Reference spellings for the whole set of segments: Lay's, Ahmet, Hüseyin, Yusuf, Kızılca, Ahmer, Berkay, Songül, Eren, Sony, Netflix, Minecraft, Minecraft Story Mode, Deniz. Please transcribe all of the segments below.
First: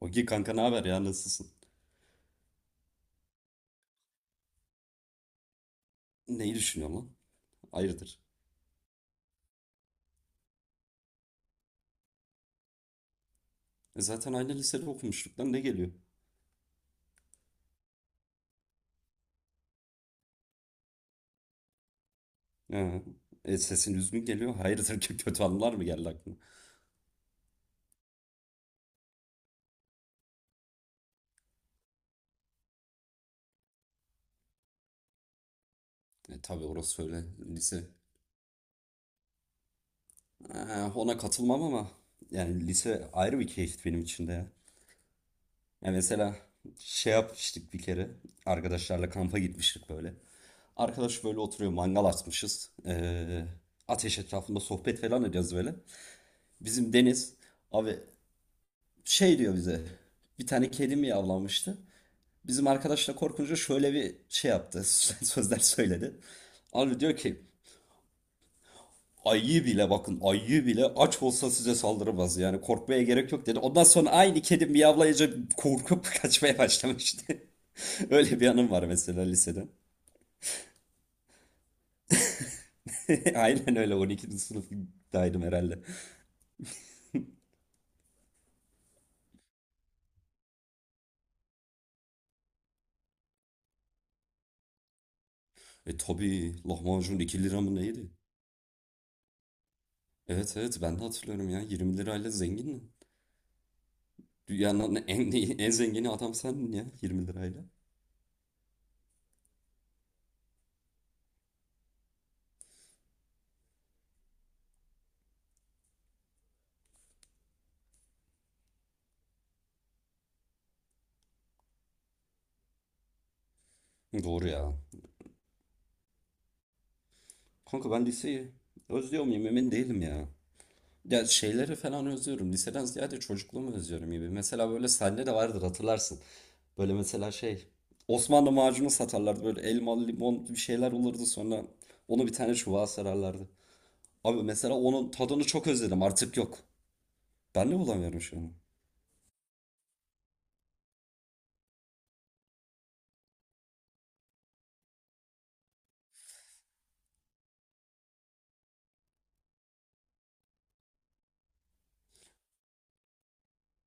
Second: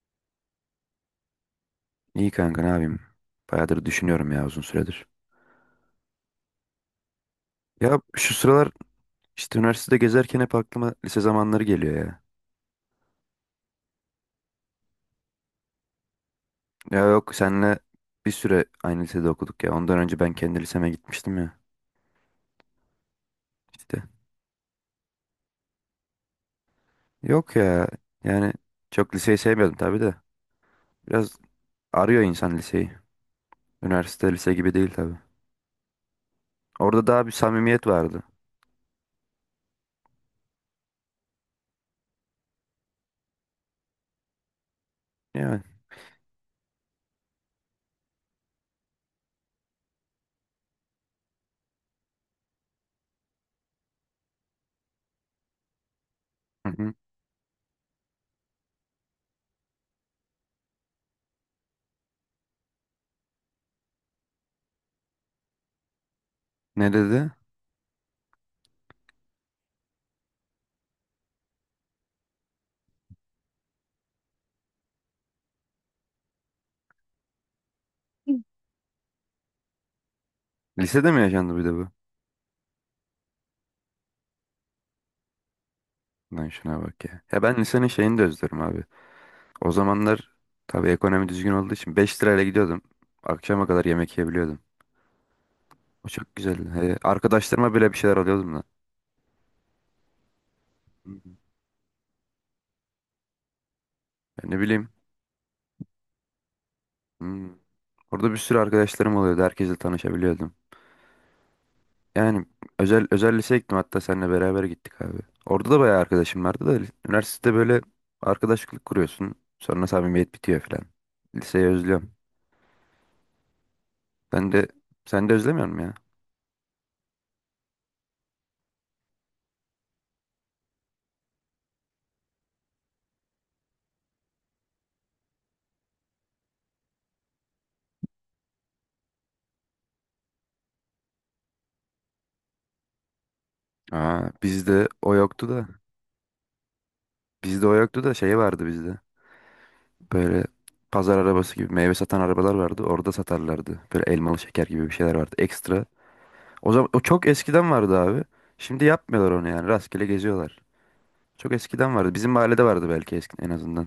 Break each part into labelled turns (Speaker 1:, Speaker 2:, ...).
Speaker 1: Ogi kanka, ne haber ya, nasılsın?
Speaker 2: İyi kanka ne yapayım? Bayağıdır düşünüyorum ya uzun süredir.
Speaker 1: Neyi düşünüyorsun lan?
Speaker 2: Ya
Speaker 1: Hayırdır?
Speaker 2: şu sıralar işte üniversitede gezerken hep aklıma lise zamanları geliyor ya.
Speaker 1: E zaten aynı lisede okumuştuk lan, ne geliyor?
Speaker 2: Ya yok senle bir süre aynı lisede okuduk ya. Ondan önce ben kendi liseme gitmiştim ya.
Speaker 1: Ha. E sesin
Speaker 2: İşte.
Speaker 1: üzgün geliyor. Hayırdır ki kötü anılar mı geldi aklına?
Speaker 2: Yok ya yani çok liseyi sevmiyordum tabii de. Biraz arıyor insan liseyi. Üniversite lise gibi değil tabii.
Speaker 1: E tabii orası
Speaker 2: Orada
Speaker 1: öyle,
Speaker 2: daha bir samimiyet
Speaker 1: lise.
Speaker 2: vardı.
Speaker 1: Ha, ona katılmam ama yani lise ayrı bir keyif benim için de ya.
Speaker 2: Yani.
Speaker 1: Ya mesela yapmıştık bir kere. Arkadaşlarla kampa gitmiştik böyle. Arkadaş böyle oturuyor, mangal açmışız. Ateş etrafında sohbet falan ediyoruz böyle.
Speaker 2: Hı
Speaker 1: Bizim
Speaker 2: hı.
Speaker 1: Deniz abi diyor bize. Bir tane kedi mi yavlamıştı? Bizim arkadaşla korkunca şöyle bir şey yaptı. Sözler söyledi.
Speaker 2: Ne
Speaker 1: Abi diyor
Speaker 2: dedi?
Speaker 1: ki ayı bile, bakın ayı bile aç olsa size saldırmaz, yani korkmaya gerek yok dedi. Ondan sonra aynı kedi miyavlayınca korkup kaçmaya başlamıştı. Öyle bir anım var mesela lisede.
Speaker 2: Lisede mi yaşandı bir de bu?
Speaker 1: Aynen öyle, 12. sınıftaydım herhalde.
Speaker 2: Lan şuna bak ya. Ya ben lisenin şeyini de özlerim abi. O zamanlar tabii ekonomi düzgün olduğu için 5 lirayla gidiyordum. Akşama kadar yemek yiyebiliyordum.
Speaker 1: E
Speaker 2: O çok
Speaker 1: tabii
Speaker 2: güzeldi. He,
Speaker 1: lahmacun 2 lira
Speaker 2: arkadaşlarıma
Speaker 1: mı
Speaker 2: bile bir
Speaker 1: neydi?
Speaker 2: şeyler alıyordum da.
Speaker 1: Evet, evet, ben de
Speaker 2: Hı hı.
Speaker 1: hatırlıyorum ya, 20 lirayla zengindin.
Speaker 2: Ya ne bileyim.
Speaker 1: Dünyanın en zengini adam sendin ya 20
Speaker 2: hmm,
Speaker 1: lirayla.
Speaker 2: Orada bir sürü arkadaşlarım oluyordu. Herkesle tanışabiliyordum. Yani özel liseye gittim. Hatta seninle beraber gittik abi. Orada da bayağı arkadaşım vardı da üniversitede böyle arkadaşlık kuruyorsun. Sonra samimiyet bitiyor falan. Liseyi özlüyorum.
Speaker 1: Doğru
Speaker 2: Sen de
Speaker 1: ya.
Speaker 2: sen de özlemiyor musun ya?
Speaker 1: Kanka ben liseyi özlüyor muyum emin değilim ya. Ya şeyleri falan özlüyorum. Liseden ziyade çocukluğumu özlüyorum gibi. Mesela böyle sende de vardır, hatırlarsın. Böyle mesela Osmanlı macunu satarlardı. Böyle elmalı, limon bir şeyler olurdu, sonra onu bir tane çubuğa sararlardı.
Speaker 2: Aa,
Speaker 1: Abi mesela
Speaker 2: bizde
Speaker 1: onun
Speaker 2: o
Speaker 1: tadını
Speaker 2: yoktu
Speaker 1: çok
Speaker 2: da.
Speaker 1: özledim, artık yok.
Speaker 2: Bizde
Speaker 1: Ben
Speaker 2: o
Speaker 1: de
Speaker 2: yoktu da
Speaker 1: bulamıyorum şu
Speaker 2: şey
Speaker 1: an.
Speaker 2: vardı bizde. Böyle pazar arabası gibi meyve satan arabalar vardı. Orada satarlardı. Böyle elmalı şeker gibi bir şeyler vardı ekstra. O zaman o çok eskiden vardı abi. Şimdi yapmıyorlar onu yani. Rastgele geziyorlar. Çok eskiden vardı. Bizim mahallede vardı belki eski en azından.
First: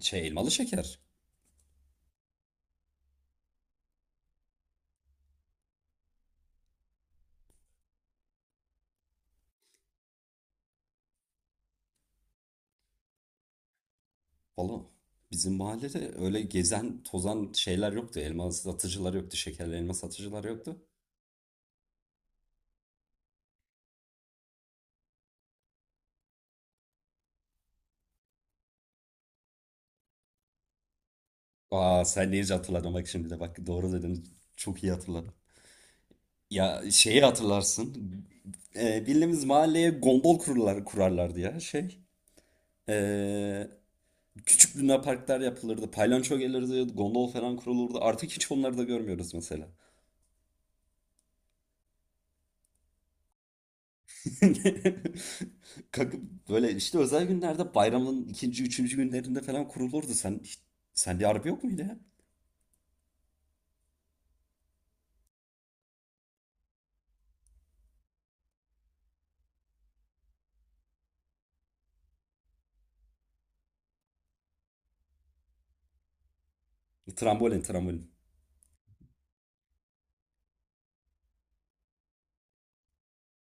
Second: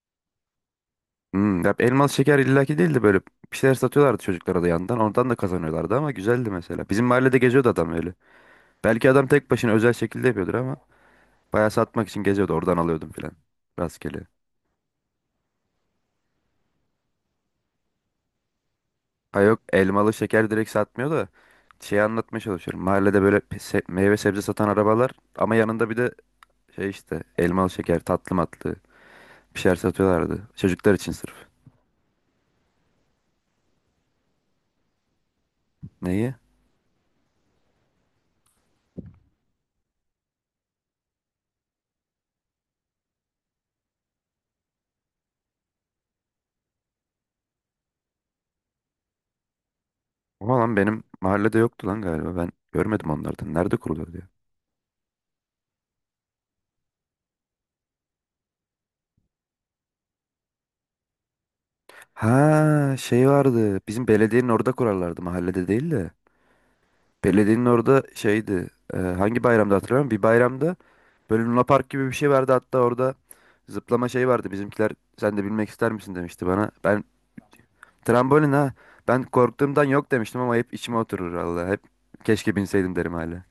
Speaker 1: Şey, elmalı şeker.
Speaker 2: Ya elmalı şeker illaki değildi böyle. Bir şeyler satıyorlardı çocuklara da yandan. Oradan da kazanıyorlardı ama güzeldi mesela. Bizim mahallede geziyordu adam öyle. Belki adam tek başına özel şekilde yapıyordur ama bayağı satmak için geziyordu. Oradan alıyordum filan. Rastgele.
Speaker 1: Valla bizim mahallede öyle gezen tozan şeyler yoktu. Elma satıcılar yoktu.
Speaker 2: Ha yok
Speaker 1: Şekerli elma
Speaker 2: elmalı
Speaker 1: satıcılar
Speaker 2: şeker direkt
Speaker 1: yoktu.
Speaker 2: satmıyor da şeyi anlatmaya çalışıyorum. Mahallede böyle meyve sebze satan arabalar ama yanında bir de şey işte elmalı şeker tatlı matlı bir şeyler satıyorlardı. Çocuklar için sırf.
Speaker 1: Aa, sen neyince hatırladın, bak şimdi de bak doğru dedin. Çok iyi hatırladım.
Speaker 2: Neyi?
Speaker 1: Ya şeyi hatırlarsın. Bildiğimiz mahalleye kurarlardı ya şey. Ee, Küçük lunaparklar yapılırdı. Paylanço gelirdi. Gondol falan kurulurdu. Artık hiç onları da görmüyoruz mesela.
Speaker 2: Ama lan benim mahallede yoktu lan galiba ben görmedim onlardan. Nerede kuruluyor ya?
Speaker 1: Kanka böyle işte özel günlerde, bayramın ikinci, üçüncü günlerinde falan kurulurdu. Sende harbi yok muydu ya?
Speaker 2: Ha şey vardı bizim belediyenin orada kurarlardı mahallede değil de. Belediyenin orada şeydi. Hangi bayramda hatırlamıyorum. Bir bayramda böyle Luna Park gibi bir şey vardı. Hatta orada zıplama şey vardı. Bizimkiler sen de bilmek ister misin demişti bana. Ben
Speaker 1: Trambolin, trambolin.
Speaker 2: trambolin ha. Ben korktuğumdan yok demiştim ama hep içime oturur Allah. Hep keşke binseydim derim hala.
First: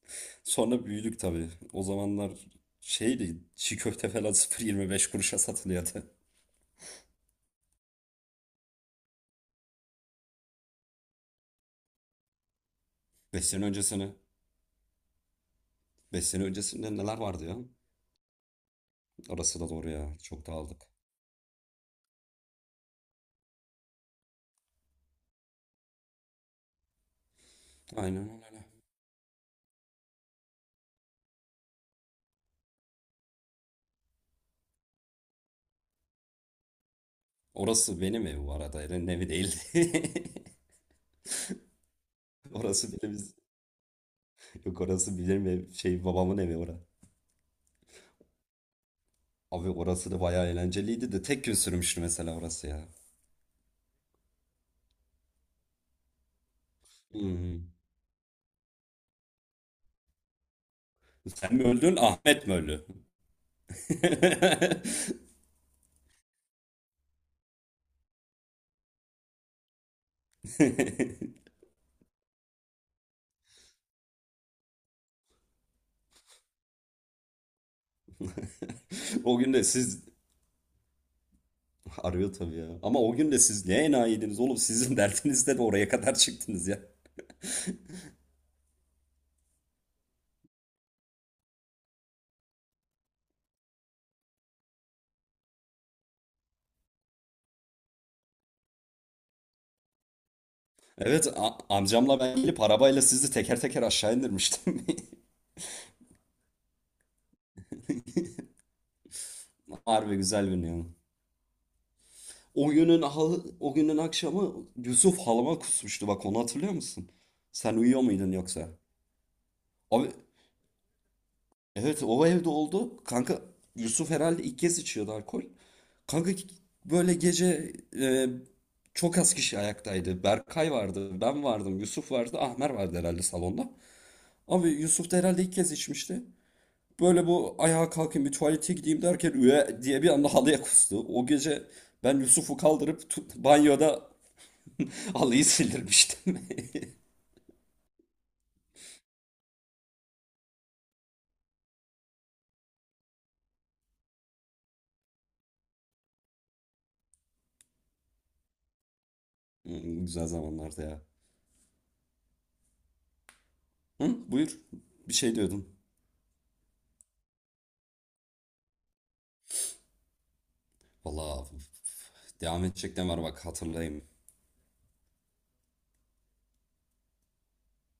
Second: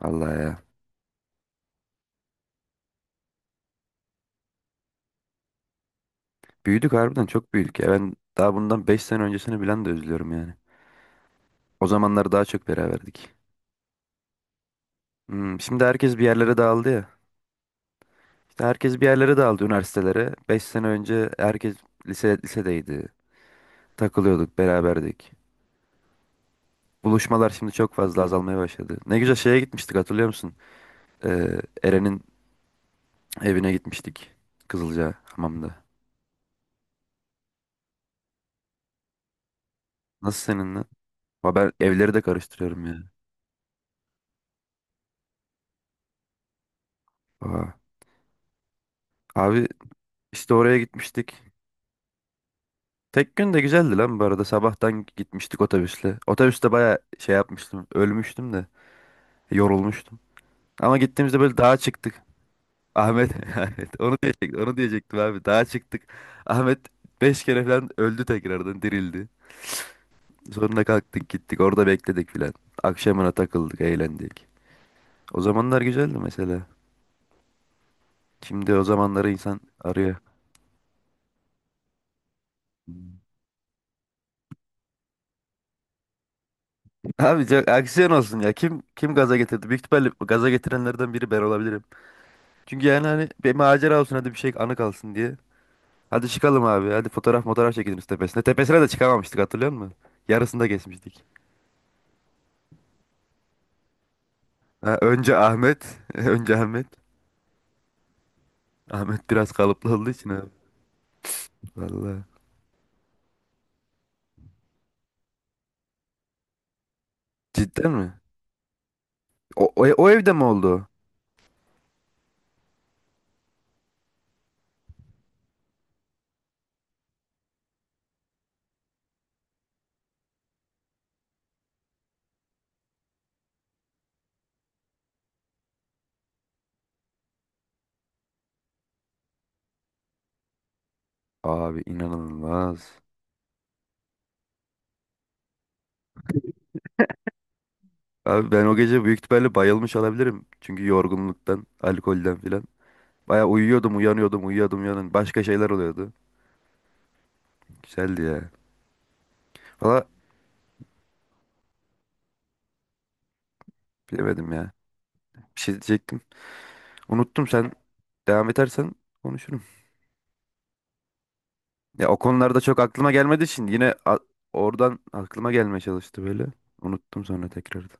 Speaker 2: Allah ya.
Speaker 1: Sonra büyüdük tabii. O zamanlar şeydi, çiğ köfte falan 0,25 kuruşa satılıyordu.
Speaker 2: Büyüdük harbiden çok büyüdük ya. Ben daha bundan 5 sene öncesini bilen de üzülüyorum yani. O zamanlar daha çok beraberdik.
Speaker 1: Beş sene öncesine.
Speaker 2: Şimdi herkes bir
Speaker 1: Beş sene
Speaker 2: yerlere dağıldı
Speaker 1: öncesinde
Speaker 2: ya.
Speaker 1: neler vardı ya?
Speaker 2: İşte herkes bir yerlere
Speaker 1: Orası
Speaker 2: dağıldı
Speaker 1: da doğru ya.
Speaker 2: üniversitelere.
Speaker 1: Çok
Speaker 2: 5 sene
Speaker 1: dağıldık.
Speaker 2: önce herkes lisedeydi. Takılıyorduk, beraberdik. Buluşmalar şimdi çok fazla
Speaker 1: Aynen
Speaker 2: azalmaya
Speaker 1: öyle.
Speaker 2: başladı. Ne güzel şeye gitmiştik hatırlıyor musun? Ee, Eren'in evine gitmiştik. Kızılca hamamda.
Speaker 1: Orası benim ev bu arada. Eren'in evi değil.
Speaker 2: Nasıl seninle? Ama ben evleri de karıştırıyorum ya.
Speaker 1: Orası benim, Yok, orası benim ev. Şey, babamın evi orası.
Speaker 2: Aa. Abi
Speaker 1: Abi orası da bayağı
Speaker 2: işte oraya
Speaker 1: eğlenceliydi de
Speaker 2: gitmiştik.
Speaker 1: tek gün sürmüştü mesela orası ya.
Speaker 2: Tek gün de güzeldi lan bu arada. Sabahtan gitmiştik otobüsle. Otobüste baya şey
Speaker 1: Hmm.
Speaker 2: yapmıştım. Ölmüştüm de. Yorulmuştum. Ama gittiğimizde
Speaker 1: Sen
Speaker 2: böyle
Speaker 1: mi
Speaker 2: dağa
Speaker 1: öldün,
Speaker 2: çıktık.
Speaker 1: Ahmet mi öldü?
Speaker 2: Ahmet, Ahmet onu diyecektim, onu diyecektim abi. Dağa çıktık. Ahmet 5 kere falan öldü tekrardan dirildi. Sonra kalktık gittik orada bekledik filan. Akşamına takıldık eğlendik. O zamanlar güzeldi mesela. Şimdi o zamanları
Speaker 1: O gün
Speaker 2: insan
Speaker 1: de siz
Speaker 2: arıyor.
Speaker 1: arıyor tabii ya. Ama o gün de siz ne enayiydiniz oğlum? Sizin dertinizle de oraya kadar çıktınız ya.
Speaker 2: Abi çok aksiyon olsun ya. Kim gaza getirdi? Büyük ihtimalle gaza getirenlerden biri ben olabilirim. Çünkü yani hani bir macera olsun hadi bir şey anı kalsın diye. Hadi çıkalım abi. Hadi fotoğraf fotoğraf çekelim şu tepesine. Tepesine de çıkamamıştık hatırlıyor musun? Yarısında geçmiştik.
Speaker 1: Amcamla ben gelip arabayla sizi teker teker aşağı indirmiştim.
Speaker 2: Ha, önce Ahmet. Önce Ahmet. Ahmet biraz kalıplı olduğu
Speaker 1: Harbi
Speaker 2: için
Speaker 1: güzel
Speaker 2: abi.
Speaker 1: gün ya.
Speaker 2: Vallahi.
Speaker 1: O günün akşamı Yusuf halıma kusmuştu, bak onu hatırlıyor musun? Sen
Speaker 2: Cidden
Speaker 1: uyuyor
Speaker 2: mi?
Speaker 1: muydun yoksa?
Speaker 2: O, o,
Speaker 1: Abi
Speaker 2: o evde mi oldu?
Speaker 1: evet, o evde oldu. Kanka Yusuf herhalde ilk kez içiyordu alkol. Kanka böyle gece e, çok az kişi ayaktaydı. Berkay vardı, ben vardım, Yusuf vardı, Ahmer vardı herhalde salonda. Abi Yusuf da herhalde ilk kez içmişti. Böyle bu, ayağa kalkayım bir tuvalete gideyim derken üye diye bir anda halıya kustu. O gece
Speaker 2: Abi
Speaker 1: ben Yusuf'u
Speaker 2: inanılmaz.
Speaker 1: kaldırıp banyoda halıyı sildirmiştim.
Speaker 2: Abi ben o gece büyük ihtimalle bayılmış olabilirim. Çünkü yorgunluktan, alkolden filan. Baya uyuyordum, uyanıyordum, uyuyordum, uyanıyordum. Başka şeyler oluyordu. Güzeldi ya.
Speaker 1: Hmm,
Speaker 2: Valla
Speaker 1: güzel zamanlardı ya. Hı,
Speaker 2: bilemedim
Speaker 1: buyur.
Speaker 2: ya.
Speaker 1: Bir şey
Speaker 2: Bir
Speaker 1: diyordun.
Speaker 2: şey diyecektim. Unuttum sen. Devam edersen konuşurum.
Speaker 1: Vallahi
Speaker 2: Ya o konularda
Speaker 1: devam
Speaker 2: çok
Speaker 1: edecek ne
Speaker 2: aklıma
Speaker 1: var,
Speaker 2: gelmediği
Speaker 1: bak
Speaker 2: için yine
Speaker 1: hatırlayayım.
Speaker 2: oradan aklıma gelmeye çalıştı böyle. Unuttum sonra tekrardan.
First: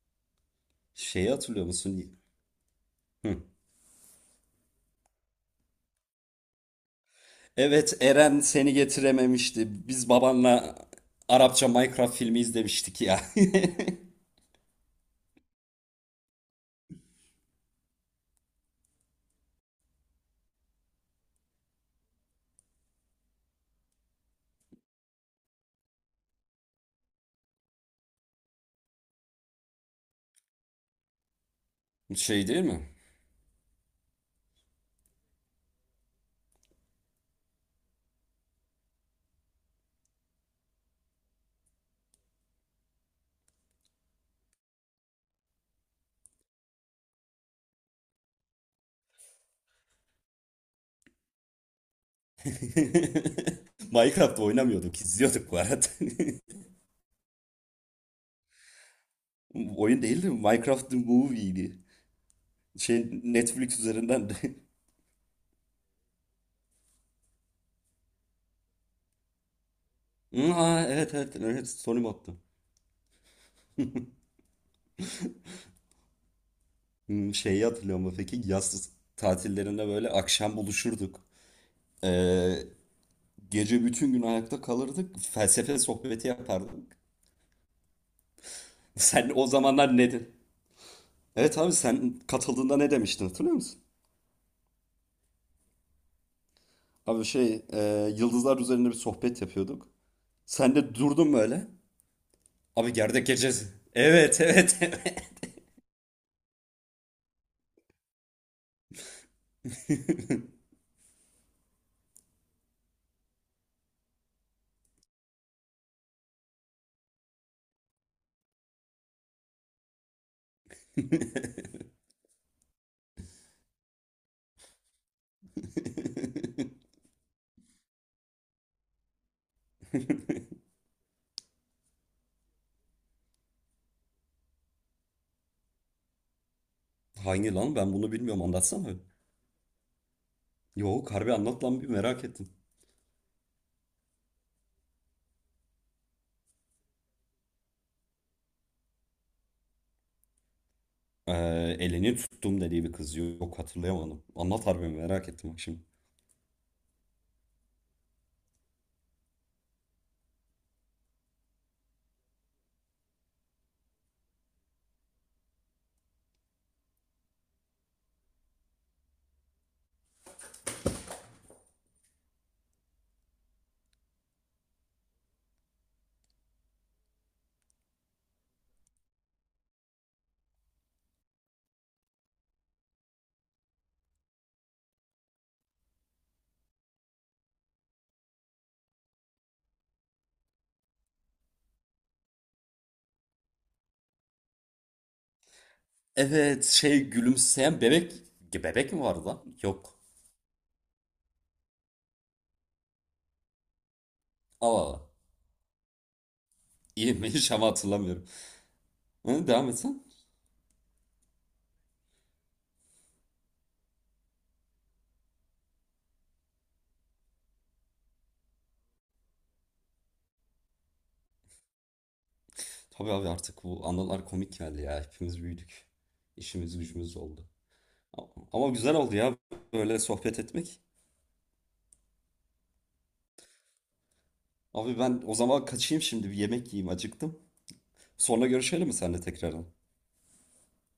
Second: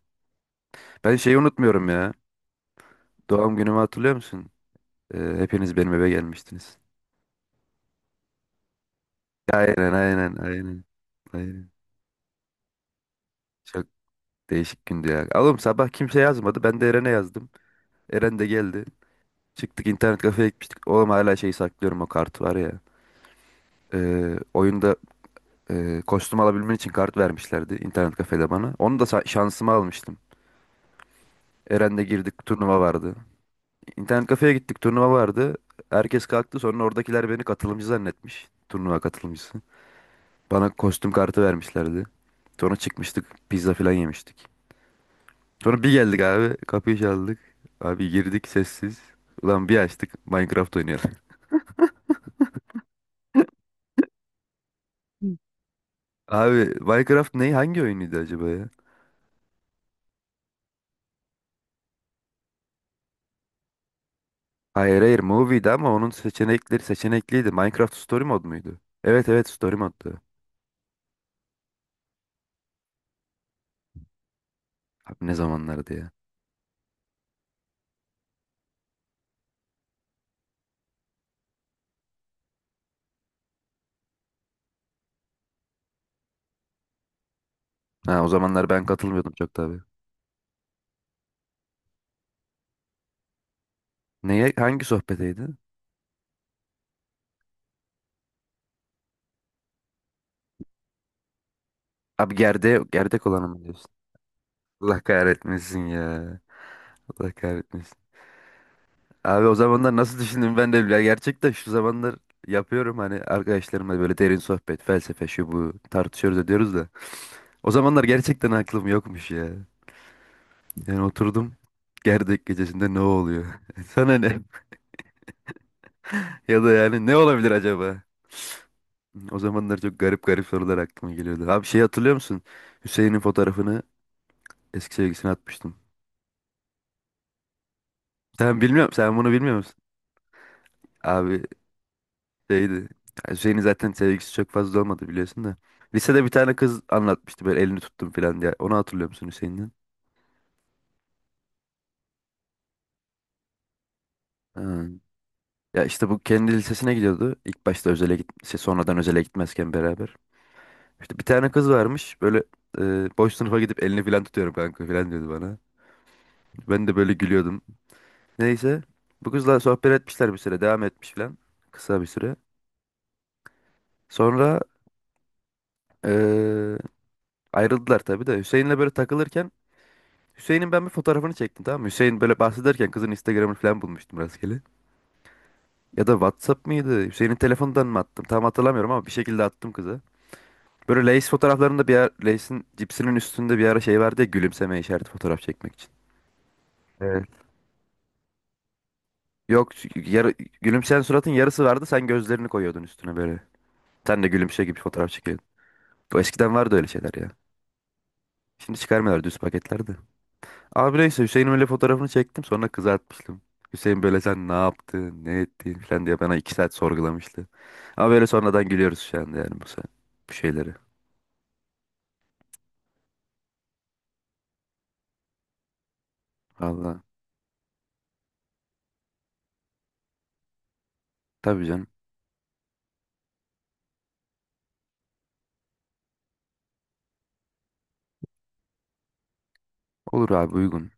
Speaker 2: Ben
Speaker 1: Şeyi
Speaker 2: şeyi
Speaker 1: hatırlıyor
Speaker 2: unutmuyorum ya.
Speaker 1: musun? Hı.
Speaker 2: Doğum günümü hatırlıyor musun? Hepiniz benim eve gelmiştiniz.
Speaker 1: Evet, Eren seni getirememişti.
Speaker 2: Aynen,
Speaker 1: Biz
Speaker 2: aynen,
Speaker 1: babanla
Speaker 2: aynen.
Speaker 1: Arapça
Speaker 2: Aynen.
Speaker 1: Minecraft filmi izlemiştik ya.
Speaker 2: Çok değişik gündü ya. Oğlum sabah kimse yazmadı. Ben de Eren'e yazdım. Eren de geldi. Çıktık internet kafeye gitmiştik. Oğlum hala şeyi saklıyorum o kartı var ya. Oyunda kostüm alabilmen için kart vermişlerdi internet kafede bana. Onu da şansıma almıştım. Eren'le girdik
Speaker 1: Şey değil
Speaker 2: turnuva
Speaker 1: mi?
Speaker 2: vardı. İnternet kafeye gittik turnuva vardı. Herkes kalktı sonra oradakiler beni katılımcı zannetmiş. Turnuva katılımcısı. Bana kostüm kartı vermişlerdi. Sonra çıkmıştık pizza falan yemiştik. Sonra bir geldik abi. Kapıyı çaldık. Abi girdik sessiz. Ulan bir açtık Minecraft oynayalım.
Speaker 1: Minecraft oynamıyorduk, izliyorduk bu arada.
Speaker 2: Abi Minecraft ne? Hangi oyunuydu acaba ya?
Speaker 1: Oyun değildi, Minecraft the Movie'ydi. Şey, Netflix üzerinden de.
Speaker 2: Hayır hayır Movie'di ama onun seçenekleri seçenekliydi. Minecraft Story Mode muydu? Evet evet Story Mode'du.
Speaker 1: Hı, aa, evet, evet, evet, Sony attım.
Speaker 2: Abi ne zamanlardı ya?
Speaker 1: Hmm, şeyi hatırlıyor musun peki? Yaz tatillerinde böyle akşam buluşurduk. Ee, Gece bütün gün ayakta kalırdık. Felsefe sohbeti yapardık.
Speaker 2: Ha o zamanlar ben katılmıyordum
Speaker 1: Sen o
Speaker 2: çok tabii.
Speaker 1: zamanlar ne dedin? Evet abi, sen katıldığında ne demiştin hatırlıyor musun?
Speaker 2: Neye? Hangi sohbeteydi?
Speaker 1: Abi yıldızlar üzerinde bir sohbet yapıyorduk. Sen de durdun böyle.
Speaker 2: Abi gerde
Speaker 1: Abi
Speaker 2: gerdek
Speaker 1: gerdek
Speaker 2: olanı mı
Speaker 1: gecesi.
Speaker 2: diyorsun?
Speaker 1: Evet, evet,
Speaker 2: Allah
Speaker 1: evet.
Speaker 2: kahretmesin ya. Allah kahretmesin. Abi o zamanlar nasıl düşündüm ben de ya gerçekten şu zamanlar yapıyorum hani arkadaşlarımla böyle derin sohbet, felsefe şu bu tartışıyoruz ediyoruz da. O zamanlar gerçekten aklım yokmuş ya. Yani oturdum gerdek gecesinde ne oluyor? Sana ne? Ya da yani ne olabilir acaba? O zamanlar çok garip garip sorular aklıma geliyordu. Abi şey hatırlıyor musun? Hüseyin'in fotoğrafını eski sevgisine atmıştım.
Speaker 1: Hangi lan, ben bunu bilmiyorum,
Speaker 2: Sen
Speaker 1: anlatsana.
Speaker 2: bilmiyorum, sen bunu bilmiyor musun?
Speaker 1: Yok harbi,
Speaker 2: Abi
Speaker 1: anlat lan, bir merak ettim.
Speaker 2: şeydi. Yani Hüseyin'in zaten sevgisi çok fazla olmadı biliyorsun da. Lisede bir tane kız anlatmıştı böyle elini tuttum falan diye. Onu hatırlıyor musun Hüseyin'den?
Speaker 1: Ee, Elini tuttum dediği bir kız yok, hatırlayamadım. Anlat
Speaker 2: Ha.
Speaker 1: harbi, merak ettim bak şimdi.
Speaker 2: Ya işte bu kendi lisesine gidiyordu. İlk başta özele git şey, sonradan özele gitmezken beraber. İşte bir tane kız varmış böyle boş sınıfa gidip elini falan tutuyorum kanka falan diyordu bana. Ben de böyle gülüyordum. Neyse bu kızla sohbet etmişler bir süre devam etmiş falan. Kısa bir süre. Sonra e, ayrıldılar tabii de Hüseyin'le böyle takılırken Hüseyin'in ben bir fotoğrafını çektim tamam mı? Hüseyin böyle bahsederken kızın Instagram'ını falan bulmuştum rastgele. Ya da WhatsApp mıydı? Hüseyin'in telefonundan mı attım? Tam hatırlamıyorum ama bir şekilde attım kıza. Böyle Lay's fotoğraflarında bir ara, Lay's'in cipsinin üstünde bir ara şey vardı ya gülümseme işareti fotoğraf çekmek için.
Speaker 1: Evet, şey,
Speaker 2: Evet.
Speaker 1: gülümseyen bebek. Bebek mi vardı lan?
Speaker 2: Yok
Speaker 1: Yok.
Speaker 2: çünkü yarı, gülümseyen suratın yarısı vardı sen gözlerini koyuyordun üstüne böyle. Sen de gülümse gibi
Speaker 1: Allah Allah.
Speaker 2: fotoğraf çekiyordun. O eskiden vardı öyle şeyler ya.
Speaker 1: Yemeği ama hatırlamıyorum.
Speaker 2: Şimdi çıkarmıyorlar düz
Speaker 1: Hı, devam
Speaker 2: paketlerde.
Speaker 1: etsen.
Speaker 2: Abi neyse Hüseyin'in öyle fotoğrafını çektim sonra kızartmıştım. Hüseyin böyle sen ne yaptın ne ettin falan diye bana 2 saat sorgulamıştı. Ama böyle sonradan gülüyoruz şu anda yani bu, bu şeyleri.
Speaker 1: Tabii abi, artık bu anılar komik geldi ya. Hepimiz büyüdük. İşimiz
Speaker 2: Valla
Speaker 1: gücümüz oldu. Ama güzel oldu ya böyle sohbet etmek.
Speaker 2: tabii canım
Speaker 1: Abi ben o zaman kaçayım, şimdi bir yemek yiyeyim, acıktım. Sonra görüşelim mi seninle tekrardan?
Speaker 2: olur abi uygun.